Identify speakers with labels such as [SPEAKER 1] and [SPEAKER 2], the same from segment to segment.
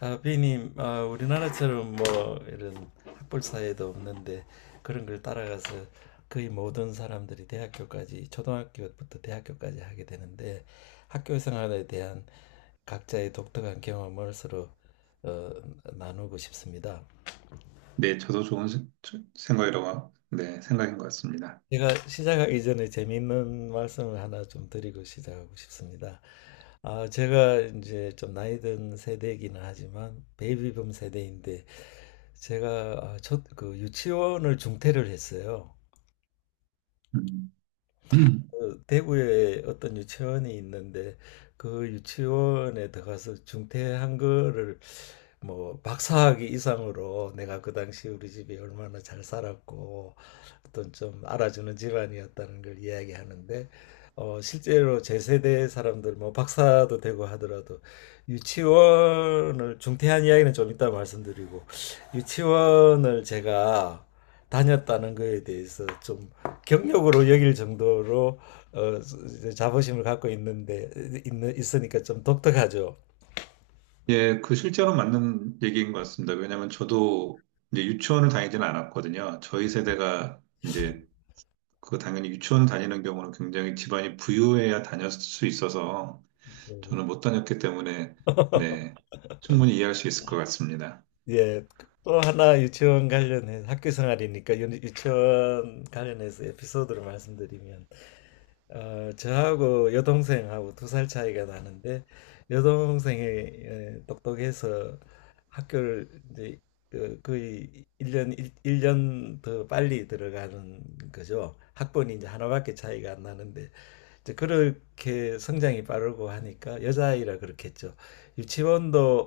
[SPEAKER 1] 아, 비님, 아, 우리나라처럼 뭐 이런 학벌 사회도 없는데 그런 걸 따라가서 거의 모든 사람들이 대학교까지 초등학교부터 대학교까지 하게 되는데 학교 생활에 대한 각자의 독특한 경험을 서로 어, 나누고 싶습니다.
[SPEAKER 2] 네, 저도 좋은 네, 생각인 것 같습니다.
[SPEAKER 1] 제가 시작하기 전에 재미있는 말씀을 하나 좀 드리고 시작하고 싶습니다. 아, 제가 이제 좀 나이 든 세대이기는 하지만 베이비붐 세대인데 제가 아, 첫, 그 유치원을 중퇴를 했어요.
[SPEAKER 2] 음.
[SPEAKER 1] 어, 대구에 어떤 유치원이 있는데 그 유치원에 들어가서 중퇴한 거를 뭐 박사학위 이상으로 내가 그 당시 우리 집이 얼마나 잘 살았고 어떤 좀 알아주는 집안이었다는 걸 이야기하는데 어 실제로 제 세대 사람들 뭐 박사도 되고 하더라도 유치원을 중퇴한 이야기는 좀 이따 말씀드리고 유치원을 제가 다녔다는 거에 대해서 좀 경력으로 여길 정도로 어, 자부심을 갖고 있는데 있는 있으니까 좀 독특하죠.
[SPEAKER 2] 예, 그 실제로 맞는 얘기인 것 같습니다. 왜냐하면 저도 이제 유치원을 다니지는 않았거든요. 저희 세대가 이제 그 당연히 유치원 다니는 경우는 굉장히 집안이 부유해야 다녔을 수 있어서
[SPEAKER 1] 음.
[SPEAKER 2] 저는 못 다녔기 때문에 네, 충분히 이해할 수 있을 것 같습니다.
[SPEAKER 1] 예, 또 하나 유치원 관련해 학교 생활이니까 유치원 관련해서 에피소드를 말씀드리면 어, 저하고 여동생하고 두 살 차이가 나는데 여동생이 에, 똑똑해서 학교를 이제 그, 거의 일년일년더 빨리 들어가는 거죠. 학번이 이제 하나밖에 차이가 안 나는데 이제 그렇게 성장이 빠르고 하니까 여자아이라 그렇겠죠. 유치원도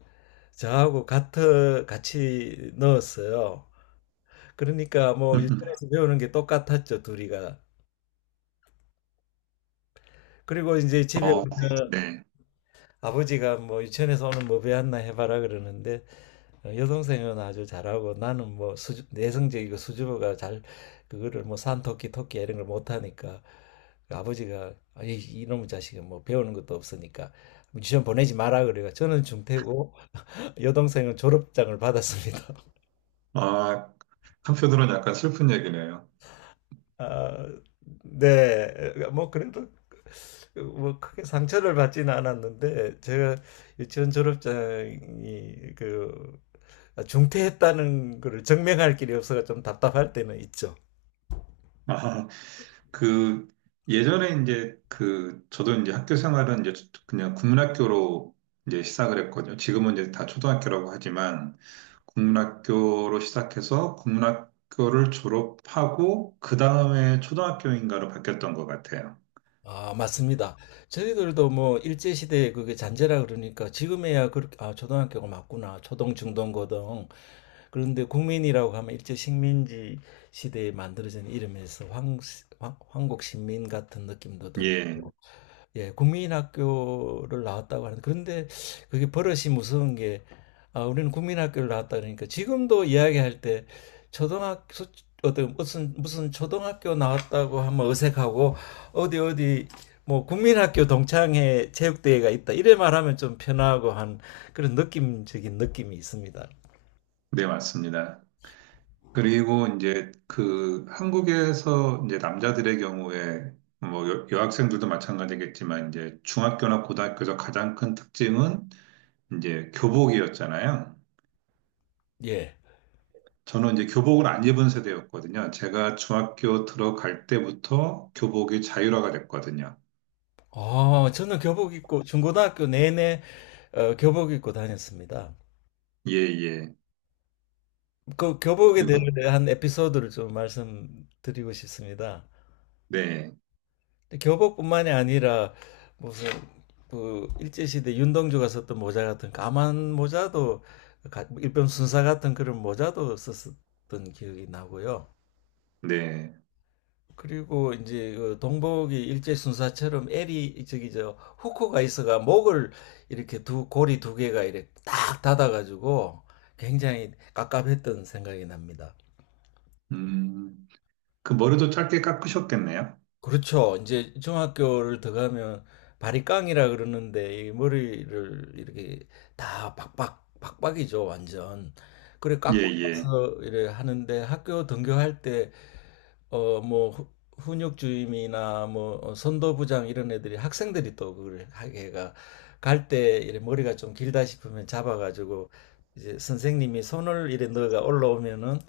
[SPEAKER 1] 저하고 같은 같이 넣었어요. 그러니까 뭐 유치원에서 배우는 게 똑같았죠, 둘이가. 그리고 이제 집에
[SPEAKER 2] 어,
[SPEAKER 1] 오면
[SPEAKER 2] 네.
[SPEAKER 1] 아버지가 뭐 유치원에서 오늘 뭐 배웠나 해봐라 그러는데 어, 여동생은 아주 잘하고 나는 뭐 내성적이고 수줍어가 잘 그거를 뭐 산토끼 토끼 이런 걸 못하니까 아버지가 아, 이놈의 자식은 뭐 배우는 것도 없으니까 유치원 보내지 마라 그래요. 저는 중퇴고 여동생은 졸업장을 받았습니다.
[SPEAKER 2] 아, 한편으로는 약간 슬픈 얘기네요.
[SPEAKER 1] 아, 네. 뭐 그래도 뭐 크게 상처를 받지는 않았는데 제가 유치원 졸업장이 그 중퇴했다는 거를 증명할 길이 없어서 좀 답답할 때는 있죠.
[SPEAKER 2] 아, 그 예전에 이제 그 저도 이제 학교 생활은 이제 그냥 국문학교로 이제 시작을 했거든요. 지금은 이제 다 초등학교라고 하지만 국문학교로 시작해서 국문학교를 졸업하고 그 다음에 초등학교인가로 바뀌었던 것 같아요.
[SPEAKER 1] 아, 맞습니다. 저희들도 뭐 일제 시대에 그게 잔재라 그러니까 지금에야 그렇게 아, 초등학교가 맞구나. 초등, 중등, 고등. 그런데 국민이라고 하면 일제 식민지 시대에 만들어진 이름에서 황국 신민 같은 느낌도
[SPEAKER 2] 예,
[SPEAKER 1] 들고 예, 국민학교를 나왔다고 하는데 그런데 그게 버릇이 무서운 게 아, 우리는 국민학교를 나왔다 그러니까 지금도 이야기할 때 초등학교 어떤 무슨 무슨 초등학교 나왔다고 하면 어색하고 어디 어디 뭐 국민학교 동창회 체육대회가 있다 이래 말하면 좀 편하고 한 그런 느낌적인 느낌이 있습니다.
[SPEAKER 2] 네, 맞습니다. 그리고 이제 그 한국에서 이제 남자들의 경우에 뭐 여학생들도 마찬가지겠지만 이제 중학교나 고등학교에서 가장 큰 특징은 이제 교복이었잖아요.
[SPEAKER 1] 예.
[SPEAKER 2] 저는 이제 교복을 안 입은 세대였거든요. 제가 중학교 들어갈 때부터 교복이 자율화가 됐거든요.
[SPEAKER 1] 아, 저는 교복 입고 중고등학교 내내 교복 입고 다녔습니다.
[SPEAKER 2] 예, 예.
[SPEAKER 1] 그 교복에
[SPEAKER 2] 그리고,
[SPEAKER 1] 대한 에피소드를 좀 말씀드리고 싶습니다.
[SPEAKER 2] 네,
[SPEAKER 1] 교복뿐만이 아니라 무슨 그 일제시대 윤동주가 썼던 모자 같은 까만 모자도 일병 순사 같은 그런 모자도 썼었던 기억이 나고요.
[SPEAKER 2] 네.
[SPEAKER 1] 그리고 이제 그 동복이 일제 순사처럼 L이 저기 저 후코가 있어가 목을 이렇게 두 고리 두 개가 이렇게 딱 닫아가지고 굉장히 깝깝했던 생각이 납니다.
[SPEAKER 2] 음, 그 머리도 짧게 깎으셨겠네요.
[SPEAKER 1] 그렇죠. 이제 중학교를 들어가면 바리깡이라 그러는데 이 머리를 이렇게 다 박박 박박이죠, 완전. 그래
[SPEAKER 2] 예,
[SPEAKER 1] 깎고
[SPEAKER 2] 예.
[SPEAKER 1] 나서 이래 하는데 학교 등교할 때 어 뭐 훈육 주임이나 뭐 선도부장 이런 애들이 학생들이 또 그걸 하게가 갈 때 이래 머리가 좀 길다 싶으면 잡아가지고 이제 선생님이 손을 이래 넣어가 올라오면은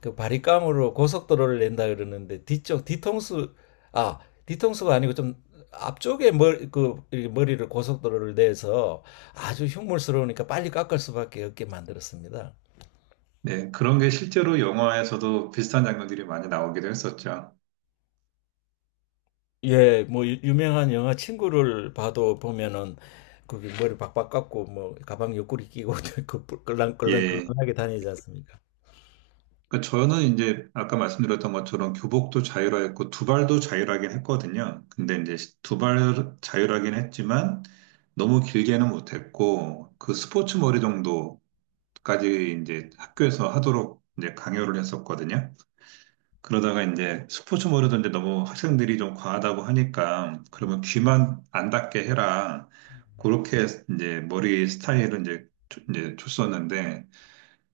[SPEAKER 1] 그 바리깡으로 고속도로를 낸다 그러는데 뒤쪽 뒤통수 아 뒤통수가 아니고 좀 앞쪽에 머리 그 머리를 고속도로를 내서 아주 흉물스러우니까 빨리 깎을 수밖에 없게 만들었습니다.
[SPEAKER 2] 네, 그런 게 실제로 영화에서도 비슷한 장면들이 많이 나오기도 했었죠.
[SPEAKER 1] 예, 뭐 명한 영화 친구를 봐도 보면은 그 머리 박박 깎고 뭐 가방 옆구리 끼고 그
[SPEAKER 2] 예.
[SPEAKER 1] 꿀렁꿀렁꿀렁하게 다니지 않습니까?
[SPEAKER 2] 그 저는 이제 아까 말씀드렸던 것처럼 교복도 자율화했고 두발도 자율화긴 했거든요. 근데 이제 두발 자율화긴 했지만 너무 길게는 못했고 그 스포츠 머리 정도까지 이제 학교에서 하도록 이제 강요를 했었거든요. 그러다가 이제 스포츠 머리도 이제 너무 학생들이 좀 과하다고 하니까 그러면 귀만 안 닿게 해라. 그렇게 이제 머리 스타일을 이제 이제 줬었는데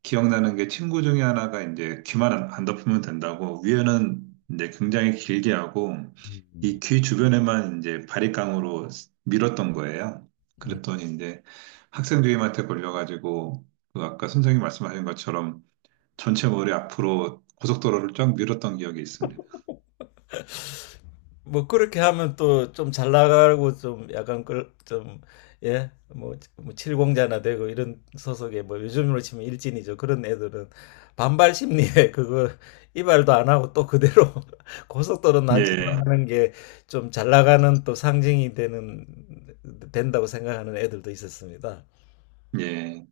[SPEAKER 2] 기억나는 게 친구 중에 하나가 이제 귀만 안 덮으면 된다고 위에는 이제 굉장히 길게 하고 이
[SPEAKER 1] 음.
[SPEAKER 2] 귀 주변에만 이제 바리깡으로 밀었던 거예요.
[SPEAKER 1] 음.
[SPEAKER 2] 그랬더니 이제 학생 주임한테 걸려가지고 그 아까 선생님 말씀하신 것처럼 전체 머리 앞으로 고속도로를 쫙 밀었던 기억이 있습니다.
[SPEAKER 1] 뭐 그렇게 하면 또 좀 잘 나가고 좀 약간 좀예뭐 칠공자나 되고 이런 소속의 뭐 요즘으로 치면 일진이죠 그런 애들은 반발 심리에 그거 이발도 안 하고 또 그대로 고속도로
[SPEAKER 2] 예,
[SPEAKER 1] 난치하는 게 좀 잘 나가는 또 상징이 되는 된다고 생각하는 애들도 있었습니다.
[SPEAKER 2] 예.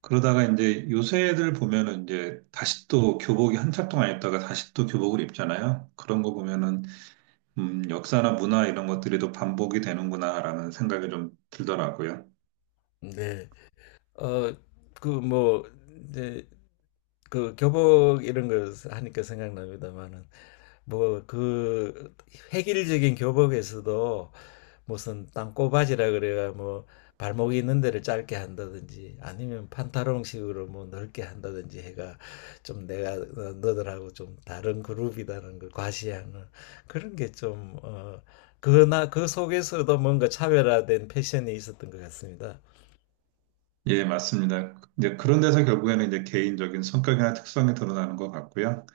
[SPEAKER 2] 그러다가 이제 요새 애들 보면은 이제 다시 또 교복이 한참 동안 입다가 다시 또 교복을 입잖아요. 그런 거 보면은 역사나 문화 이런 것들이 또 반복이 되는구나라는 생각이 좀 들더라고요.
[SPEAKER 1] 네. 어 그 뭐 이제 그 교복 이런 걸 하니까 생각납니다만은 뭐 그 획일적인 교복에서도 무슨 땅꼬바지라 그래가 뭐 발목이 있는 데를 짧게 한다든지 아니면 판타롱식으로 뭐 넓게 한다든지 해가 좀 내가 너들하고 좀 다른 그룹이라는 걸 과시하는 그런 게 좀 어 그나 그 속에서도 뭔가 차별화된 패션이 있었던 것 같습니다.
[SPEAKER 2] 예, 맞습니다. 이제 그런 데서 결국에는 이제 개인적인 성격이나 특성이 드러나는 것 같고요.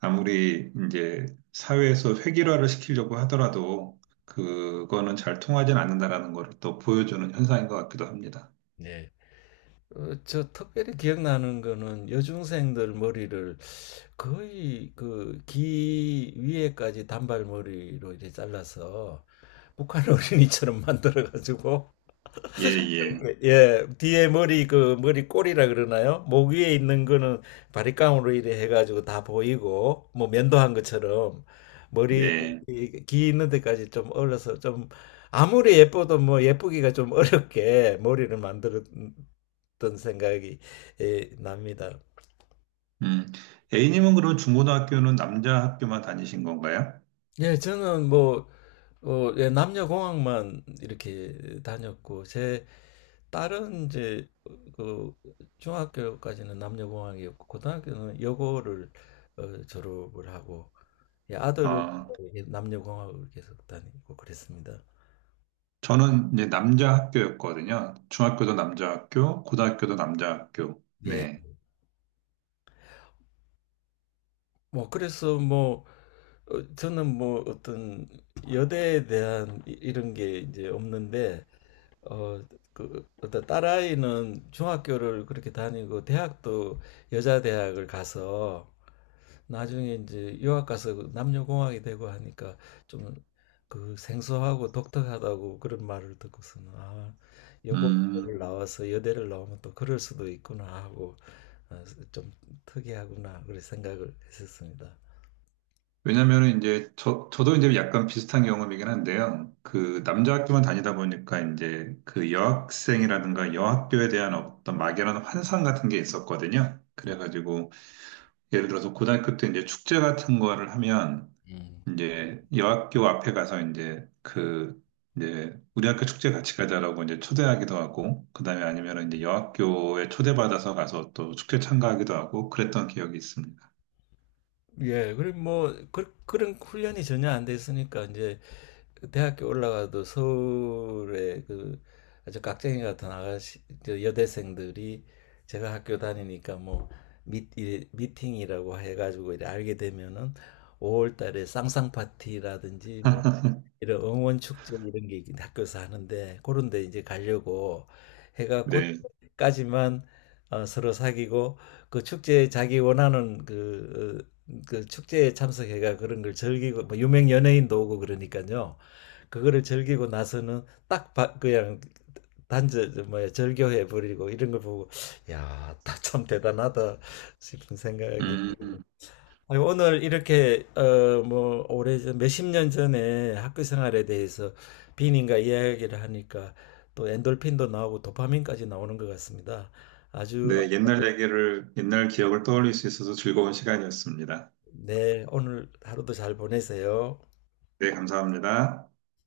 [SPEAKER 2] 아무리 이제 사회에서 획일화를 시키려고 하더라도 그거는 잘 통하진 않는다라는 걸 또 보여주는 현상인 것 같기도 합니다.
[SPEAKER 1] 네. 어, 저 특별히 기억나는 거는 여중생들 머리를 거의 그 귀 위에까지 단발머리로 이렇게 잘라서 북한 어린이처럼 만들어 가지고
[SPEAKER 2] 예, 예,
[SPEAKER 1] 예, 뒤에 머리 그 머리 꼬리라 그러나요? 목 위에 있는 거는 바리깡으로 이래 해가지고 다 보이고 뭐 면도한 것처럼 머리
[SPEAKER 2] 네.
[SPEAKER 1] 귀 있는 데까지 좀 얼려서 좀 아무리 예뻐도 뭐 예쁘기가 좀 어렵게 머리를 만들었던 생각이 예, 납니다.
[SPEAKER 2] 음, A님은 그럼 중고등학교는 남자 학교만 다니신 건가요?
[SPEAKER 1] 예, 저는 뭐, 예, 남녀공학만 이렇게 다녔고, 제 딸은 이제, 그, 중학교까지는 남녀공학이었고, 고등학교는 여고를 졸업을 하고, 예, 아들은
[SPEAKER 2] 아,
[SPEAKER 1] 예, 남녀공학을 계속 다니고 그랬습니다.
[SPEAKER 2] 저는 이제 남자 학교였거든요. 중학교도 남자 학교, 고등학교도 남자 학교.
[SPEAKER 1] 예.
[SPEAKER 2] 네.
[SPEAKER 1] 뭐, 그래서 뭐, 저는 뭐 어떤 여대에 대한 이런 게 이제 없는데, 어, 그, 어떤 딸아이는 중학교를 그렇게 다니고, 대학도 여자 대학을 가서, 나중에 이제 유학 가서 그 남녀공학이 되고 하니까 좀 그 생소하고 독특하다고 그런 말을 듣고서는, 아, 여고를
[SPEAKER 2] 음,
[SPEAKER 1] 나와서 여대를 나오면 또 그럴 수도 있구나 하고, 어, 좀 특이하구나, 그런 생각을 했었습니다.
[SPEAKER 2] 왜냐면은 이제 저, 저도 이제 약간 비슷한 경험이긴 한데요. 그 남자 학교만 다니다 보니까 이제 그 여학생이라든가 여학교에 대한 어떤 막연한 환상 같은 게 있었거든요. 그래가지고 예를 들어서 고등학교 때 이제 축제 같은 거를 하면
[SPEAKER 1] 음.
[SPEAKER 2] 이제 여학교 앞에 가서 이제 그 이제 우리 학교 축제 같이 가자라고 이제 초대하기도 하고 그다음에 아니면은 이제 여학교에 초대받아서 가서 또 축제 참가하기도 하고 그랬던 기억이 있습니다.
[SPEAKER 1] 예, 그리고 뭐 그, 그런 훈련이 전혀 안 됐으니까 이제 대학교 올라가도 서울에 그 아주 깍쟁이 같은 아가씨 저 여대생들이 제가 학교 다니니까 뭐 이 미팅이라고 해가지고 이렇게 알게 되면은 5월 달에 쌍쌍 파티라든지 뭐 이런 응원 축제 이런 게 있긴 학교에서 하는데 그런 데 이제 가려고 해가
[SPEAKER 2] 네.
[SPEAKER 1] 곧까지만 서로 사귀고 그 축제에 자기 원하는 그, 어, 그 축제에 참석해가 그런 걸 즐기고 뭐 유명 연예인도 오고 그러니까요. 그거를 즐기고 나서는 딱 그냥 단절 뭐야 절교해 버리고 이런 걸 보고 야, 다 참 대단하다 싶은 생각이 들고.
[SPEAKER 2] 음.
[SPEAKER 1] 오늘 이렇게 어 뭐 오래전 몇십 년 전에 학교 생활에 대해서 비님과 이야기를 하니까 또 엔돌핀도 나오고 도파민까지 나오는 것 같습니다. 아주
[SPEAKER 2] 네, 옛날 얘기를 옛날 기억을 떠올릴 수 있어서 즐거운 시간이었습니다.
[SPEAKER 1] 네 오늘 하루도 잘 보내세요.
[SPEAKER 2] 네, 감사합니다.